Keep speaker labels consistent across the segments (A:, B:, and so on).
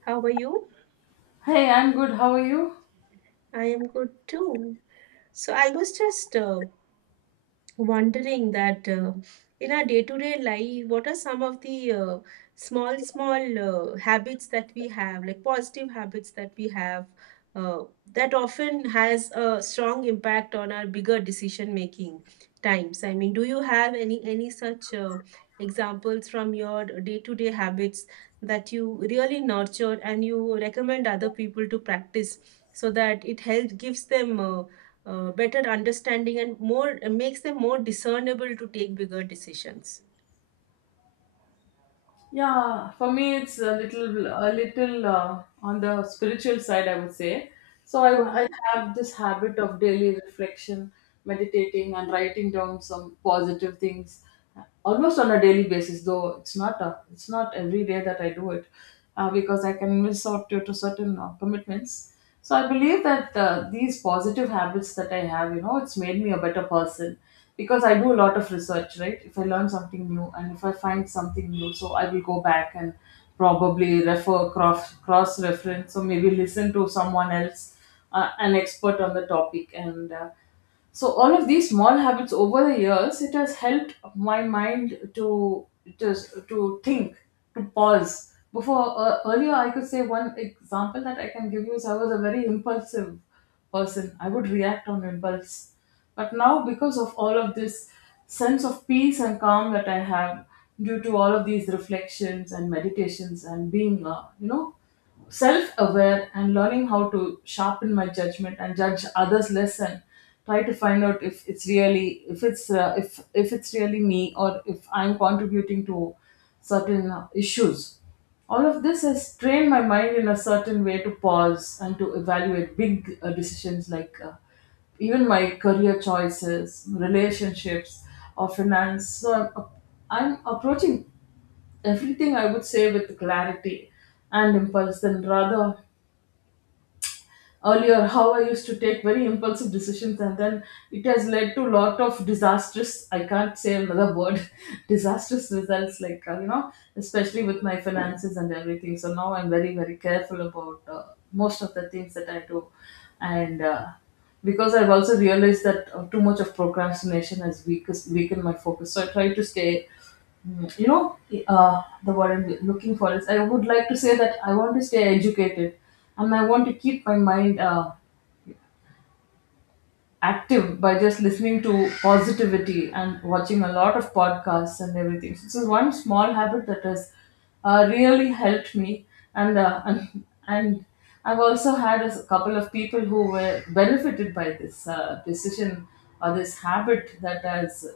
A: How are you?
B: Hey, I'm good. How are you?
A: I am good too. So I was just wondering that in our day-to-day life, what are some of the small, small habits that we have, like positive habits that we have, uh, that often has a strong impact on our bigger decision-making times. I mean, do you have any such examples from your day-to-day habits that you really nurture and you recommend other people to practice so that it helps gives them better understanding and more makes them more discernible to take bigger decisions.
B: Yeah, for me it's a little on the spiritual side, I would say. So I have this habit of daily reflection, meditating, and writing down some positive things, almost on a daily basis. Though it's not every day that I do it, because I can miss out due to certain commitments. So I believe that these positive habits that I have, it's made me a better person because I do a lot of research, right? If I learn something new and if I find something new, so I will go back and probably refer cross reference. So maybe listen to someone else, an expert on the topic, and so all of these small habits over the years, it has helped my mind to just to think, to pause before. Earlier, I could say, one example that I can give you is, I was a very impulsive person. I would react on impulse. But now, because of all of this sense of peace and calm that I have, due to all of these reflections and meditations, and being self aware, and learning how to sharpen my judgment and judge others less, and try to find out if it's really me, or if I'm contributing to certain issues. All of this has trained my mind in a certain way to pause and to evaluate big decisions, like even my career choices, relationships, or finance. So I'm approaching everything, I would say, with clarity and impulse than rather earlier how I used to take very impulsive decisions. And then it has led to a lot of disastrous, I can't say another word, disastrous results, like especially with my finances and everything. So now I'm very careful about most of the things that I do. And because I've also realized that too much of procrastination has weakened my focus, so I try to stay. Mm, You know, the word I'm looking for is, I would like to say that I want to stay educated, and I want to keep my mind active by just listening to positivity and watching a lot of podcasts and everything. So this is one small habit that has really helped me. And, and I've also had a couple of people who were benefited by this decision or this habit that has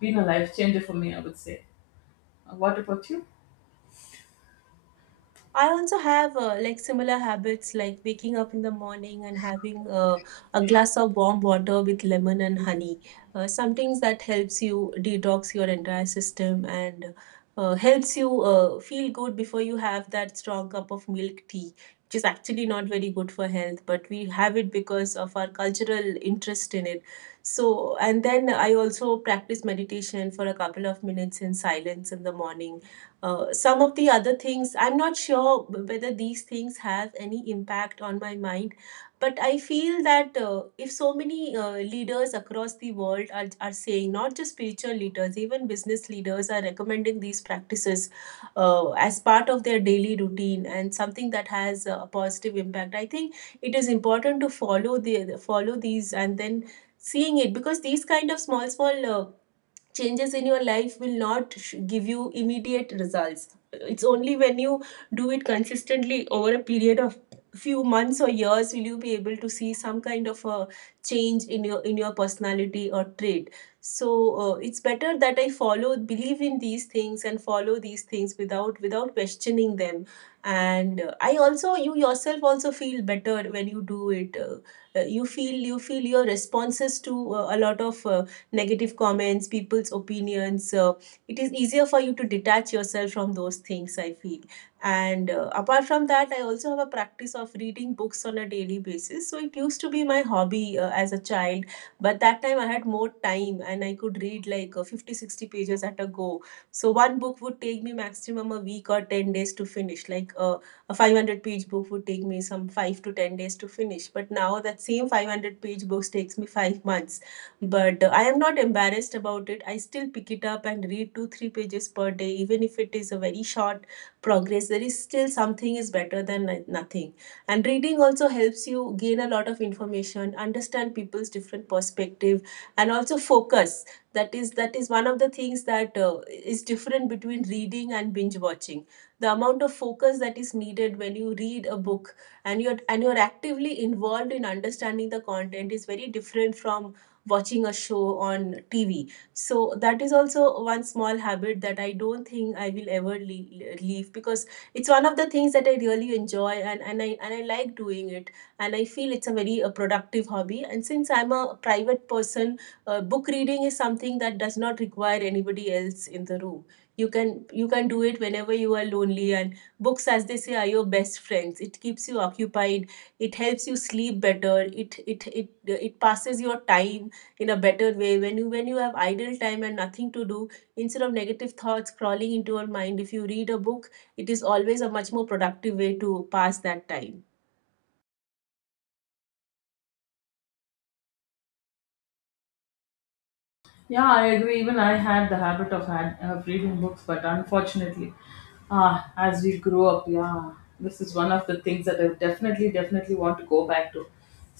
B: been a life changer for me, I would say. What about you?
A: I also have like similar habits like waking up in the morning and having a glass of warm water with lemon and honey. Some things that helps you detox your entire system and helps you feel good before you have that strong cup of milk tea, which is actually not very good for health, but we have it because of our cultural interest in it. So, and then I also practice meditation for a couple of minutes in silence in the morning. Some of the other things, I'm not sure whether these things have any impact on my mind, but I feel that if so many leaders across the world are saying, not just spiritual leaders, even business leaders are recommending these practices as part of their daily routine and something that has a positive impact, I think it is important to follow these and then seeing it, because these kind of small small changes in your life will not give you immediate results. It's only when you do it consistently over a period of few months or years will you be able to see some kind of a change in your personality or trait. So it's better that I follow believe in these things and follow these things without questioning them. And I also you yourself also feel better when you do it. You feel your responses to a lot of negative comments, people's opinions. It is easier for you to detach yourself from those things, I feel. And apart from that, I also have a practice of reading books on a daily basis. So it used to be my hobby as a child, but that time I had more time and I could read like 50 60 pages at a go. So one book would take me maximum a week or 10 days to finish. Like a 500-page book would take me some 5 to 10 days to finish. But now that same 500-page books takes me 5 months, but I am not embarrassed about it. I still pick it up and read 2 3 pages per day, even if it is a very short progress. There is still something is better than nothing. And reading also helps you gain a lot of information, understand people's different perspective, and also focus. That is one of the things that is different between reading and binge watching. The amount of focus that is needed when you read a book and you're actively involved in understanding the content is very different from watching a show on TV. So that is also one small habit that I don't think I will ever leave, because it's one of the things that I really enjoy, and I like doing it, and I feel it's a very productive hobby. And since I'm a private person, book reading is something that does not require anybody else in the room. You can do it whenever you are lonely, and books, as they say, are your best friends. It keeps you occupied, it helps you sleep better, it passes your time in a better way when you have idle time and nothing to do. Instead of negative thoughts crawling into your mind, if you read a book, it is always a much more productive way to pass that time.
B: Yeah, I agree. Even I had the habit of reading books, but unfortunately, as we grow up, yeah, this is one of the things that I definitely want to go back to.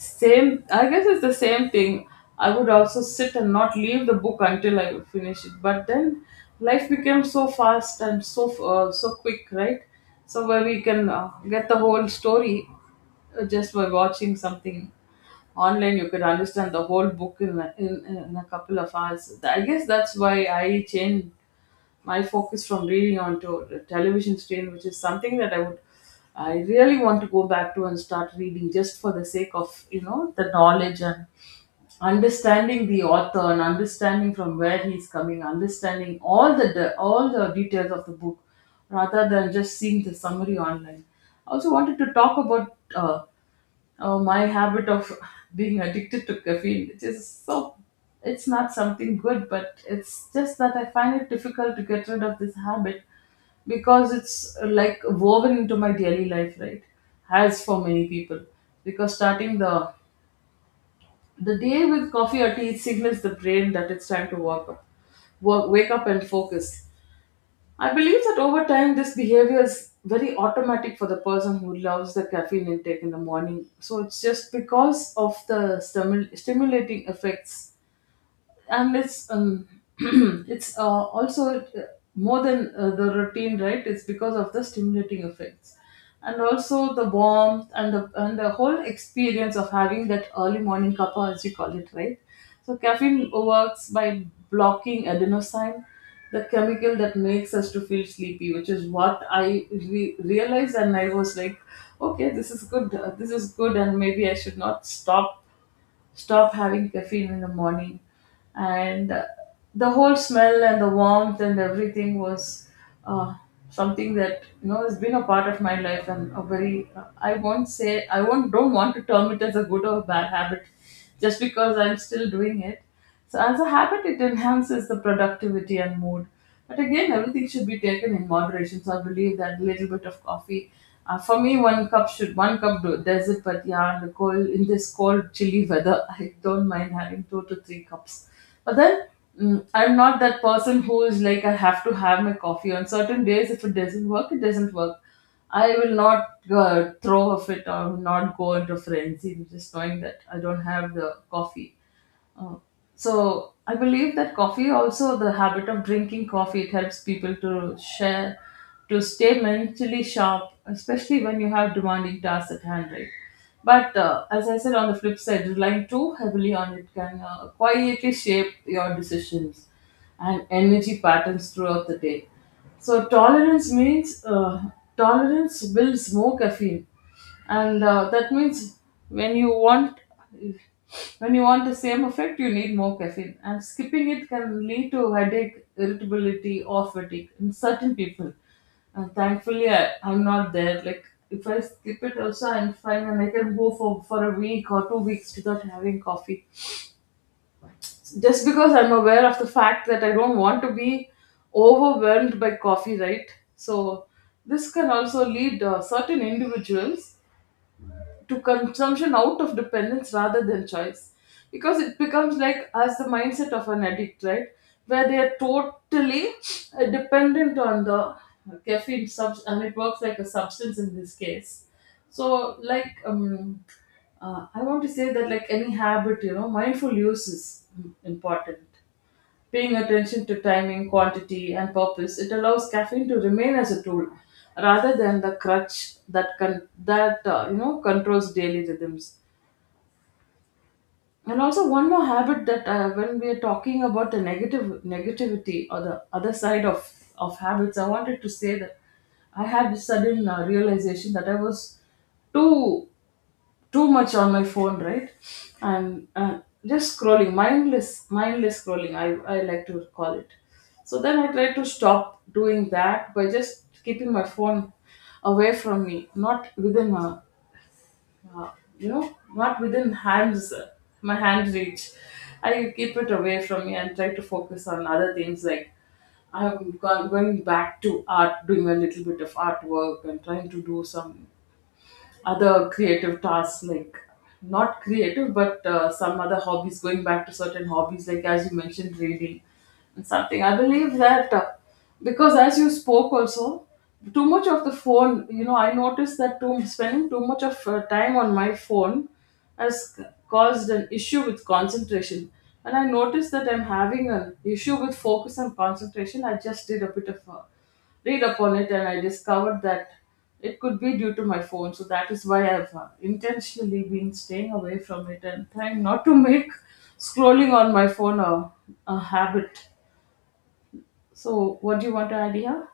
B: Same, I guess it's the same thing. I would also sit and not leave the book until I would finish it. But then, life became so fast and so quick, right? So where we can get the whole story, just by watching something online, you could understand the whole book in a couple of hours. I guess that's why I changed my focus from reading onto the television screen, which is something that I really want to go back to, and start reading just for the sake of the knowledge, and understanding the author, and understanding from where he's coming, understanding all the all the details of the book rather than just seeing the summary online. I also wanted to talk about Oh, my habit of being addicted to caffeine, which is, so, it's not something good, but it's just that I find it difficult to get rid of this habit because it's like woven into my daily life, right? As for many people, because starting the day with coffee or tea, it signals the brain that it's time to wake up and focus. I believe that over time, this behavior is very automatic for the person who loves the caffeine intake in the morning. So it's just because of the stimulating effects, and it's it's also more than the routine, right? It's because of the stimulating effects, and also the warmth, and the whole experience of having that early morning cuppa, as we call it, right? So caffeine works by blocking adenosine, the chemical that makes us to feel sleepy, which is what I realized. And I was like, okay, this is good, and maybe I should not stop having caffeine in the morning. And the whole smell and the warmth and everything was uh, something that has been a part of my life, and a very I won't say I won't don't want to term it as a good or a bad habit, just because I'm still doing it. So, as a habit, it enhances the productivity and mood. But again, everything should be taken in moderation. So, I believe that little bit of coffee, for me, one cup do does it. But yeah, in this cold, chilly weather, I don't mind having two to three cups. But then, I'm not that person who is like, I have to have my coffee on certain days. If it doesn't work, it doesn't work. I will not throw off it or not go into frenzy, just knowing that I don't have the coffee. Oh. So I believe that coffee, also the habit of drinking coffee, it helps people to stay mentally sharp, especially when you have demanding tasks at hand, right? But as I said, on the flip side, relying too heavily on it can quietly shape your decisions and energy patterns throughout the day. So, tolerance builds more caffeine, and that means, when you want the same effect, you need more caffeine. And skipping it can lead to headache, irritability, or fatigue in certain people. And thankfully, I'm not there. Like, if I skip it also, I'm fine, and I can go for a week or 2 weeks without having coffee, just because I'm aware of the fact that I don't want to be overwhelmed by coffee, right? So this can also lead certain individuals to consumption out of dependence rather than choice, because it becomes like, as the mindset of an addict, right? Where they are totally dependent on the caffeine subs, and it works like a substance in this case. So, like, I want to say that, like, any habit, mindful use is important. Paying attention to timing, quantity, and purpose, it allows caffeine to remain as a tool rather than the crutch that controls daily rhythms. And also one more habit that, when we are talking about the negative negativity, or the other side of habits, I wanted to say that I had this sudden realization that I was too too much on my phone, right? And just scrolling, mindless scrolling, I like to call it. So then, I try to stop doing that by just keeping my phone away from me, not within a, uh, you know not within hands my hand reach. I keep it away from me and try to focus on other things, like, I'm going back to art, doing a little bit of artwork, and trying to do some other creative tasks, like, not creative, but some other hobbies. Going back to certain hobbies, like as you mentioned, reading. And something, I believe that, because as you spoke also, too much of the phone, I noticed that too. Spending too much of time on my phone has caused an issue with concentration. And I noticed that I'm having an issue with focus and concentration. I just did a bit of read upon it, and I discovered that it could be due to my phone. So that is why I've intentionally been staying away from it and trying not to make scrolling on my phone a habit. So, what do you want to add here?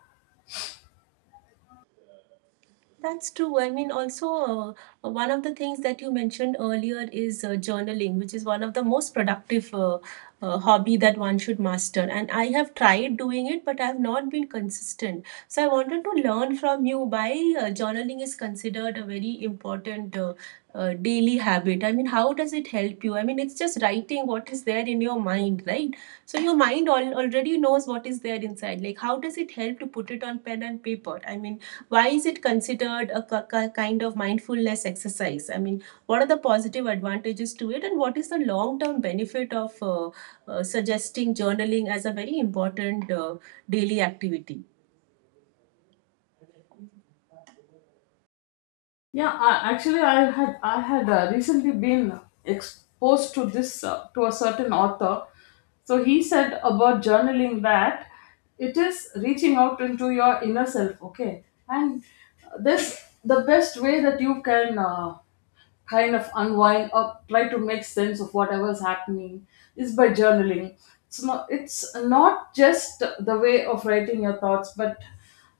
A: That's true. I mean, also, one of the things that you mentioned earlier is journaling, which is one of the most productive hobby that one should master. And I have tried doing it, but I have not been consistent. So I wanted to learn from you why journaling is considered a very important daily habit. I mean, how does it help you? I mean, it's just writing what is there in your mind, right? So your mind al already knows what is there inside. Like, how does it help to put it on pen and paper? I mean, why is it considered a kind of mindfulness exercise? I mean, what are the positive advantages to it, and what is the long term benefit of suggesting journaling as a very important daily activity?
B: Yeah, actually, I had recently been exposed to this to a certain author. So he said about journaling that it is reaching out into your inner self. Okay, and this, the best way that you can. Kind of unwind or try to make sense of whatever's happening is by journaling. It's not just the way of writing your thoughts, but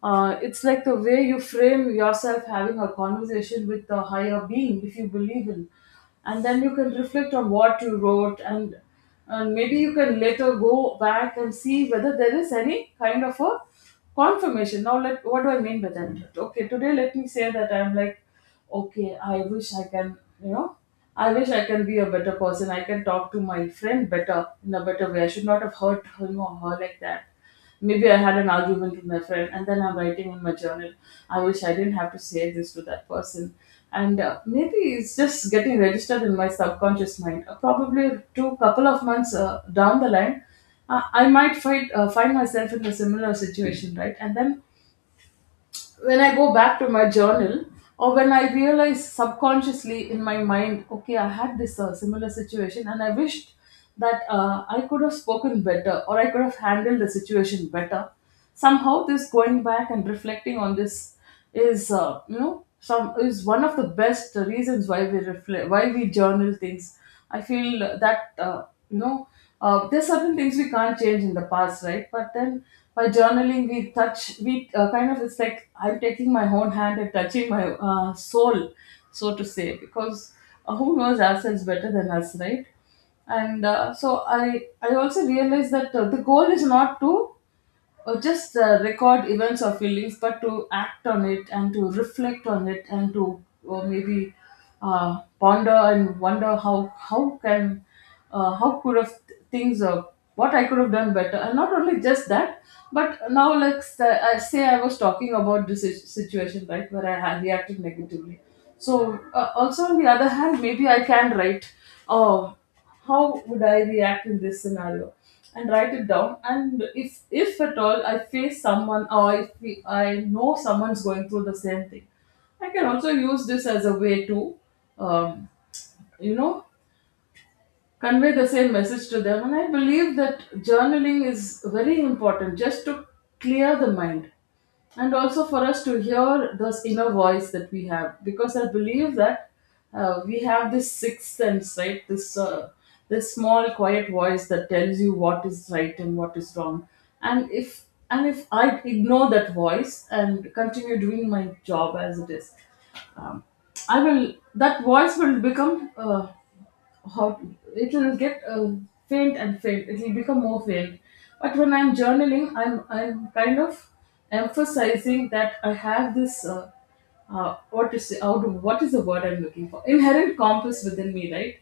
B: it's like the way you frame yourself having a conversation with the higher being, if you believe in. And then you can reflect on what you wrote, and maybe you can later go back and see whether there is any kind of a confirmation. Now, what do I mean by that? Okay, today let me say that I'm like, okay you know I wish I can be a better person. I can talk to my friend better in a better way. I should not have hurt her, him or her like that. Maybe I had an argument with my friend, and then I'm writing in my journal. I wish I didn't have to say this to that person. And maybe it's just getting registered in my subconscious mind, probably two couple of months, down the line, I might find myself in a similar situation, right? And then when I go back to my journal, or when I realize subconsciously in my mind, okay, I had this similar situation, and I wished that I could have spoken better, or I could have handled the situation better. Somehow, this going back and reflecting on this is you know some is one of the best reasons why we reflect, why we journal things, I feel, that, you know there's certain things we can't change in the past, right? But then, by journaling, we touch we kind of, it's like I'm taking my own hand and touching my soul, so to say, because who knows ourselves better than us, right? And so, i I also realized that the goal is not to, or just record events or feelings, but to act on it and to reflect on it and to, or maybe ponder and wonder how can how could have things what I could have done better, and not only just that, but now let's I say I was talking about this situation, right, where I had reacted negatively. So, also on the other hand, maybe I can write, oh, how would I react in this scenario? And write it down, and if at all I face someone, or if we, I know someone's going through the same thing, I can also use this as a way to um, you know convey the same message to them. And I believe that journaling is very important, just to clear the mind, and also for us to hear this inner voice that we have, because I believe that we have this sixth sense, right? This small, quiet voice that tells you what is right and what is wrong. And if and if I ignore that voice and continue doing my job as it is, um, I will that voice will become hot. It will get faint and faint, it will become more faint. But when I'm journaling, I'm kind of emphasizing that I have this, what to say, out of, what is the word I'm looking for, inherent compass within me, right?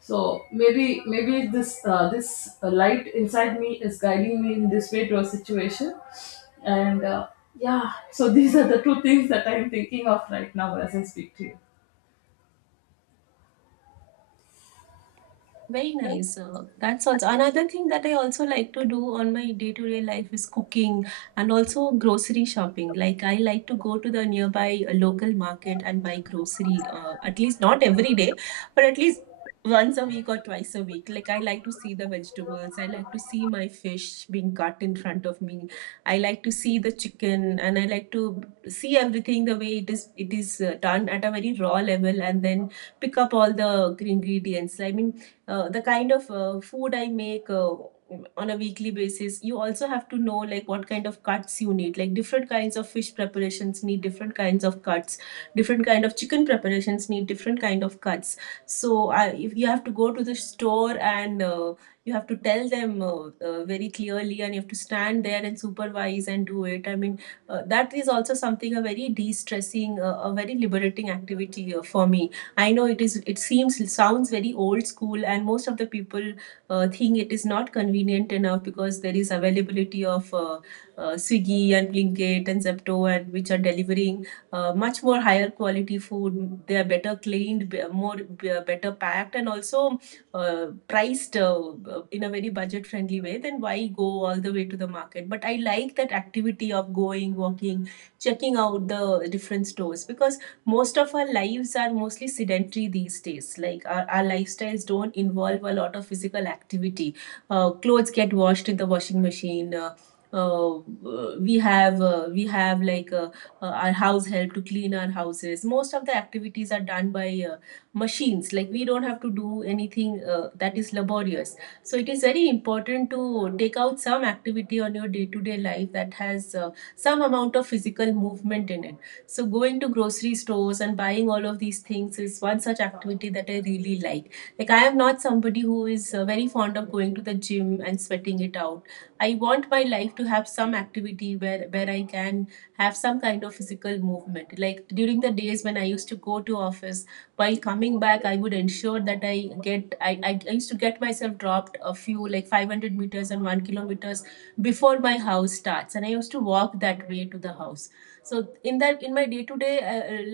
B: So maybe this light inside me is guiding me in this way to a situation. And yeah, so these are the two things that I'm thinking of right now as I speak to you.
A: Very nice. That sounds. Another thing that I also like to do on my day-to-day life is cooking and also grocery shopping. Like I like to go to the nearby local market and buy grocery. At least not every day, but at least once a week or twice a week. Like I like to see the vegetables. I like to see my fish being cut in front of me. I like to see the chicken, and I like to see everything the way it is. It is done at a very raw level, and then pick up all the ingredients. I mean, the kind of food I make on a weekly basis, you also have to know like what kind of cuts you need. Like different kinds of fish preparations need different kinds of cuts. Different kind of chicken preparations need different kind of cuts. So if you have to go to the store and you have to tell them very clearly, and you have to stand there and supervise and do it. I mean, that is also something a very de-stressing, a very liberating activity for me. I know it is. It sounds very old school, and most of the people think it is not convenient enough because there is availability of Swiggy and Blinkit and Zepto, and which are delivering much more higher quality food. They are better cleaned, more better packed, and also priced in a very budget friendly way. Then why go all the way to the market? But I like that activity of going, walking, checking out the different stores, because most of our lives are mostly sedentary these days. Like our lifestyles don't involve a lot of physical activity. Clothes get washed in the washing machine. Uh, we have like our house help to clean our houses. Most of the activities are done by machines. Like we don't have to do anything that is laborious. So it is very important to take out some activity on your day to day life that has some amount of physical movement in it. So going to grocery stores and buying all of these things is one such activity that I really like. Like I am not somebody who is very fond of going to the gym and sweating it out. I want my life to have some activity where I can have some kind of physical movement. Like during the days when I used to go to office, while coming back, I would ensure that I used to get myself dropped a few, like 500 meters and 1 kilometers before my house starts, and I used to walk that way to the house. So in my day to day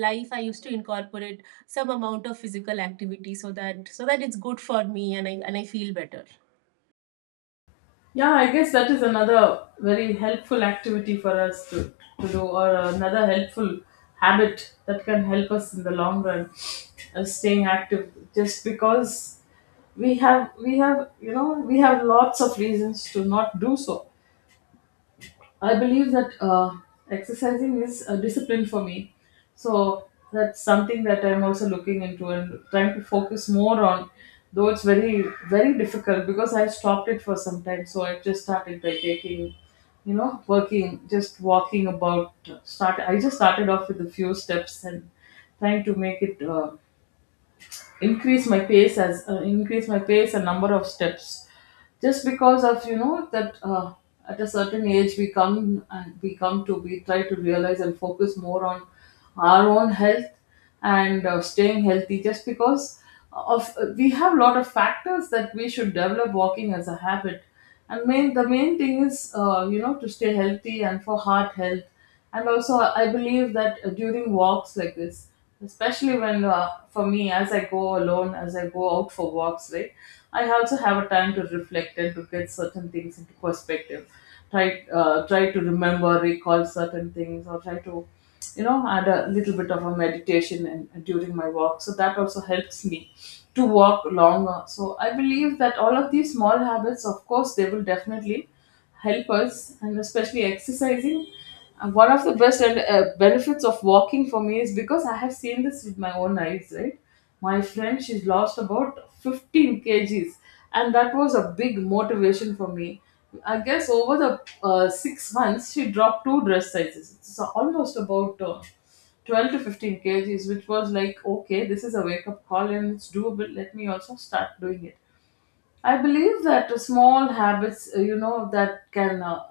A: life I used to incorporate some amount of physical activity, so that it's good for me, and I feel better.
B: Yeah, I guess that is another very helpful activity for us to do, or another helpful habit that can help us in the long run of staying active. Just because we have lots of reasons to not do so. I believe that exercising is a discipline for me. So that's something that I'm also looking into and trying to focus more on. Though it's very, very difficult because I stopped it for some time. So I just started by taking, just walking about. Start. I just started off with a few steps, and trying to make it, increase my pace, as increase my pace and number of steps, just because of, you know, that, at a certain age we come and we come to we try to realize and focus more on our own health, and staying healthy. Just because of, we have a lot of factors that we should develop walking as a habit. And main the main thing is, you know, to stay healthy and for heart health. And also, I believe that, during walks like this, especially when, for me, as I go out for walks, right, I also have a time to reflect and to get certain things into perspective, try try to remember, recall certain things, or try to, you know, add a little bit of a meditation, and during my walk, so that also helps me to walk longer. So I believe that all of these small habits, of course, they will definitely help us, and especially exercising. And one of the best benefits of walking for me is because I have seen this with my own eyes, right? My friend, she's lost about 15 kgs, and that was a big motivation for me. I guess over the, 6 months, she dropped two dress sizes. It's almost about, 12 to 15 kgs, which was like, okay, this is a wake up call and it's doable. Let me also start doing it. I believe that small habits, you know, that can,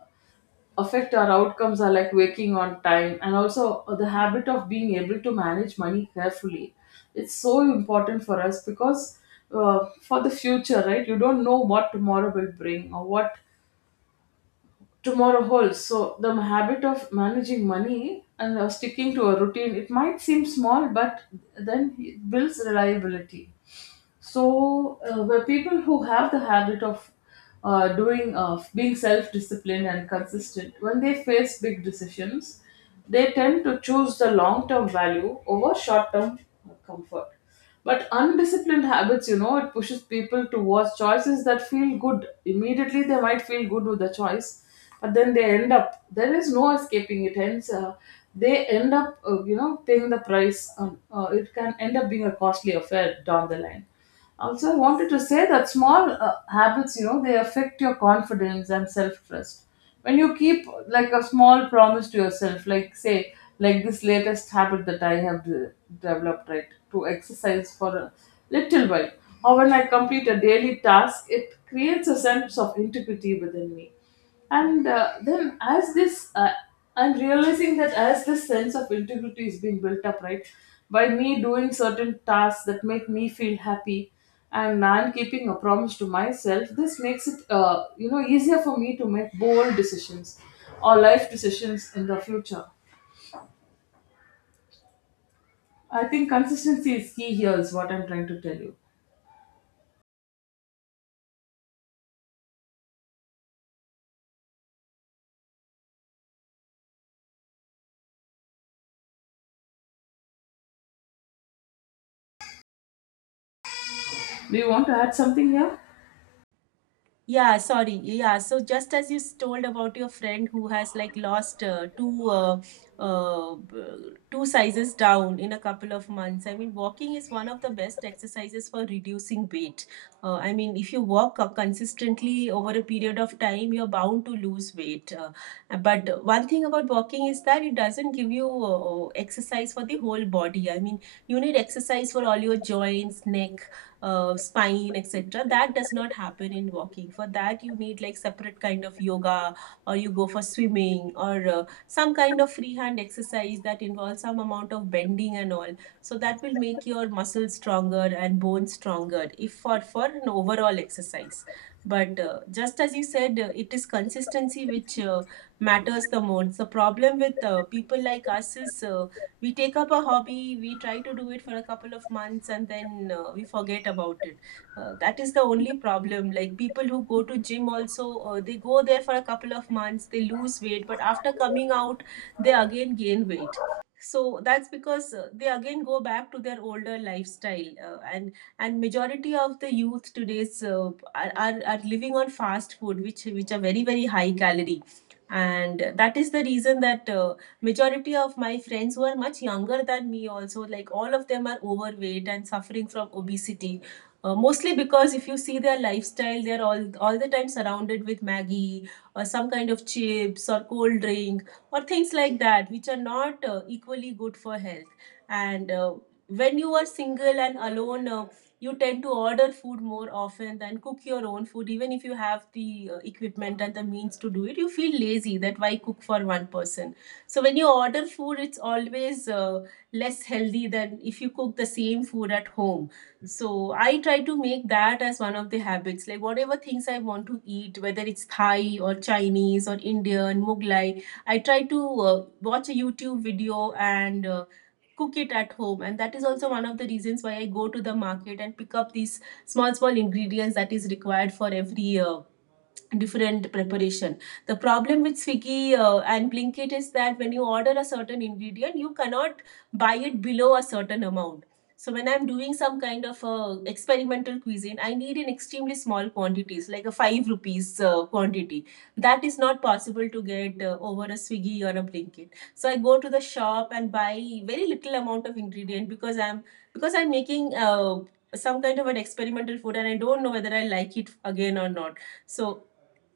B: affect our outcomes are like waking on time and also, the habit of being able to manage money carefully. It's so important for us, because for the future, right? You don't know what tomorrow will bring, or what tomorrow holds. So the habit of managing money and, sticking to a routine, it might seem small, but then it builds reliability. So, where people who have the habit of, doing being self-disciplined and consistent, when they face big decisions, they tend to choose the long-term value over short-term comfort. But undisciplined habits, it pushes people towards choices that feel good. Immediately, they might feel good with the choice, but then they end up, there is no escaping, it ends, they end up, you know, paying the price, it can end up being a costly affair down the line. Also, I wanted to say that small, habits, you know, they affect your confidence and self-trust. When you keep like a small promise to yourself, like say, like this latest habit that I have developed, right, to exercise for a little while, or when I complete a daily task, it creates a sense of integrity within me. And then, as this, I'm realizing that as this sense of integrity is being built up, right, by me doing certain tasks that make me feel happy, and I'm keeping a promise to myself, this makes it, you know, easier for me to make bold decisions or life decisions in the future. I think consistency is key here, is what I'm trying to tell you. Do you want to add something here?
A: Yeah, sorry. Yeah, so just as you told about your friend who has like lost uh, b- two sizes down in a couple of months. I mean, walking is one of the best exercises for reducing weight. I mean, if you walk consistently over a period of time, you're bound to lose weight. But one thing about walking is that it doesn't give you exercise for the whole body. I mean, you need exercise for all your joints, neck, spine, etc. That does not happen in walking. For that you need like separate kind of yoga, or you go for swimming or some kind of freehand exercise that involves some amount of bending and all, so that will make your muscles stronger and bones stronger if for an overall exercise. But just as you said, it is consistency which matters the most. The problem with people like us is we take up a hobby, we try to do it for a couple of months, and then we forget about it. That is the only problem. Like people who go to gym also, they go there for a couple of months, they lose weight, but after coming out, they again gain weight. So that's because they again go back to their older lifestyle, and majority of the youth today's are living on fast food, which are very very high calorie, and that is the reason that majority of my friends who are much younger than me also, like all of them are overweight and suffering from obesity, mostly because if you see their lifestyle, they're all the time surrounded with maggie or some kind of chips or cold drink or things like that, which are not equally good for health. And when you are single and alone, you tend to order food more often than cook your own food, even if you have the equipment and the means to do it. You feel lazy that why cook for one person. So when you order food, it's always less healthy than if you cook the same food at home. So I try to make that as one of the habits. Like whatever things I want to eat, whether it's Thai or Chinese or Indian, Mughlai, I try to watch a YouTube video and cook it at home. And that is also one of the reasons why I go to the market and pick up these small, small ingredients that is required for every different preparation. The problem with Swiggy and Blinkit is that when you order a certain ingredient, you cannot buy it below a certain amount. So when I'm doing some kind of experimental cuisine, I need in extremely small quantities, like a five rupees quantity. That is not possible to get over a Swiggy or a Blinkit. So I go to the shop and buy very little amount of ingredient because I'm making some kind of an experimental food, and I don't know whether I like it again or not. So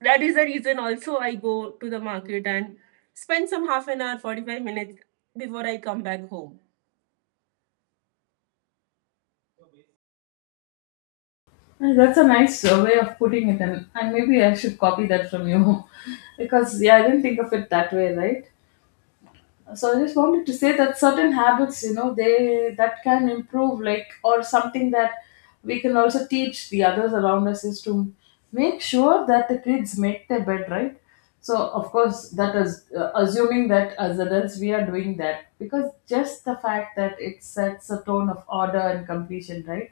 A: that is the reason also I go to the market and spend some half an hour, 45 minutes before I come back home.
B: That's a nice, way of putting it, and maybe I should copy that from you because, yeah, I didn't think of it that way, right? So I just wanted to say that certain habits, you know, they that can improve, like, or something that we can also teach the others around us is to make sure that the kids make their bed, right? So, of course, that is, assuming that as adults we are doing that, because just the fact that it sets a tone of order and completion, right?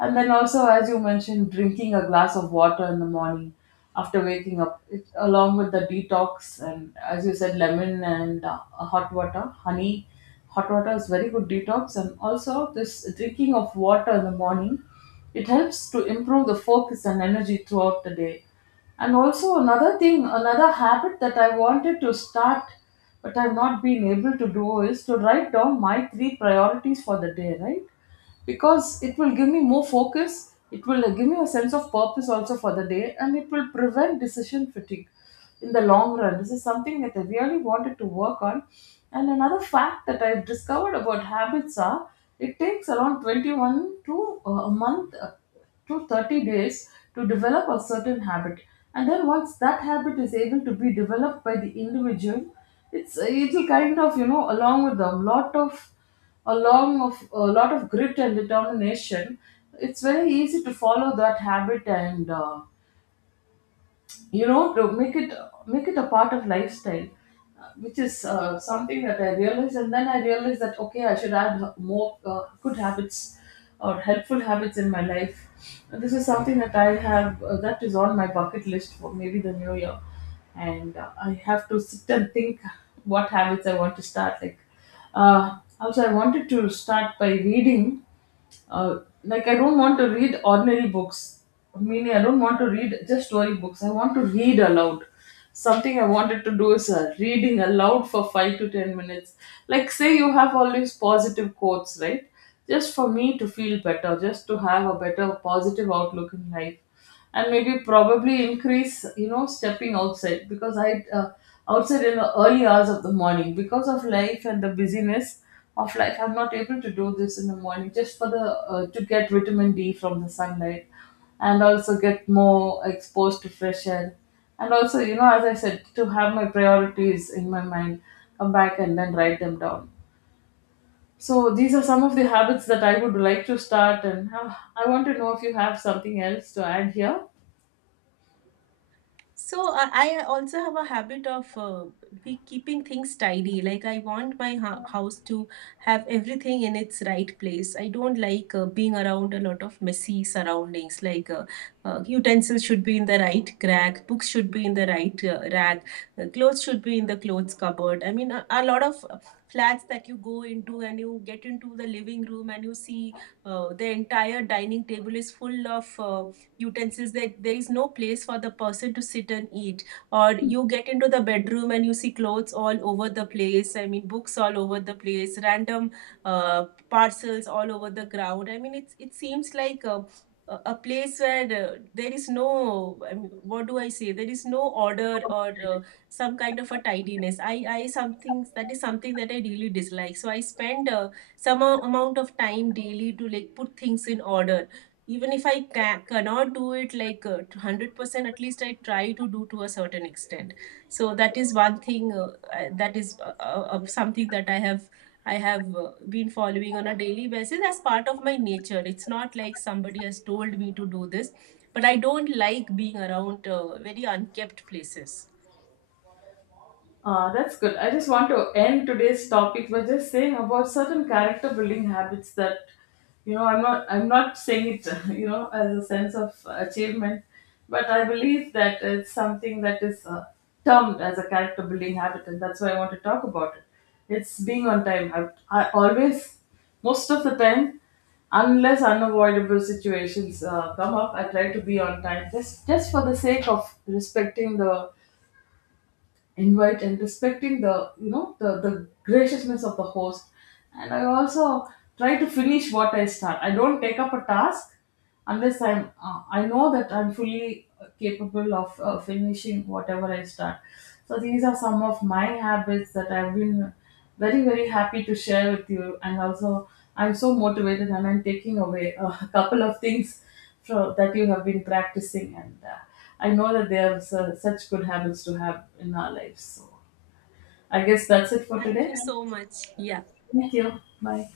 B: And then also, as you mentioned, drinking a glass of water in the morning after waking up, it, along with the detox, and as you said, lemon and, hot water, honey, hot water is very good detox. And also, this drinking of water in the morning, it helps to improve the focus and energy throughout the day. And also another thing, another habit that I wanted to start but I've not been able to do is to write down my three priorities for the day, right? Because it will give me more focus, it will give me a sense of purpose also for the day, and it will prevent decision fatigue in the long run. This is something that I really wanted to work on. And another fact that I've discovered about habits are, it takes around 21 to, a month, to 30 days, to develop a certain habit. And then, once that habit is able to be developed by the individual, it'll kind of, you know, along of a lot of grit and determination, it's very easy to follow that habit. And, you know, to make it a part of lifestyle, which is, something that I realized. And then I realized that, okay, I should add more, good habits or helpful habits in my life. And this is something that I have, that is on my bucket list for maybe the new year. And, I have to sit and think what habits I want to start, like, also, I wanted to start by reading. Like, I don't want to read ordinary books, meaning, I don't want to read just story books. I want to read aloud. Something I wanted to do is, reading aloud for 5 to 10 minutes. Like, say you have all these positive quotes, right? Just for me to feel better, just to have a better positive outlook in life, and maybe probably increase, you know, stepping outside because I, outside in the early hours of the morning because of life and the busyness of life. I'm not able to do this in the morning, just for the, to get vitamin D from the sunlight, and also get more exposed to fresh air. And also, you know, as I said, to have my priorities in my mind, come back and then write them down. So these are some of the habits that I would like to start, and, I want to know if you have something else to add here.
A: So I also have a habit of be keeping things tidy. Like I want my house to have everything in its right place. I don't like being around a lot of messy surroundings. Like, utensils should be in the right rack, books should be in the right rack, clothes should be in the clothes cupboard. I mean, a lot of flats that you go into, and you get into the living room and you see the entire dining table is full of, utensils, that there is no place for the person to sit and eat. Or you get into the bedroom and you see clothes all over the place, I mean books all over the place, random uh, parcels all over the ground. I mean, it's, it seems like a place where there is no, I mean, what do I say, there is no order or some kind of a tidiness. I something that is something that I really dislike. So I spend some amount of time daily to like put things in order, even if I cannot do it like 100%, at least I try to do to a certain extent. So that is one thing, that is something that I have been following on a daily basis as part of my nature. It's not like somebody has told me to do this, but I don't like being around very unkept places.
B: That's good. I just want to end today's topic by just saying about certain character building habits that, you know, I'm not saying it, you know, as a sense of achievement, but I believe that it's something that is, termed as a character building habit, and that's why I want to talk about it. It's being on time. I always, most of the time, unless unavoidable situations, come up, I try to be on time, just for the sake of respecting the invite, and respecting the graciousness of the host. And I also try to finish what I start. I don't take up a task unless I know that I'm fully capable of, finishing whatever I start. So these are some of my habits that I've been very, very happy to share with you, and also, I'm so motivated, and I'm taking away a couple of things so that you have been practicing, and, I know that they are such good habits to have in our lives. So I guess that's it for
A: Thank
B: today.
A: you so much. Yeah.
B: Thank you. Bye.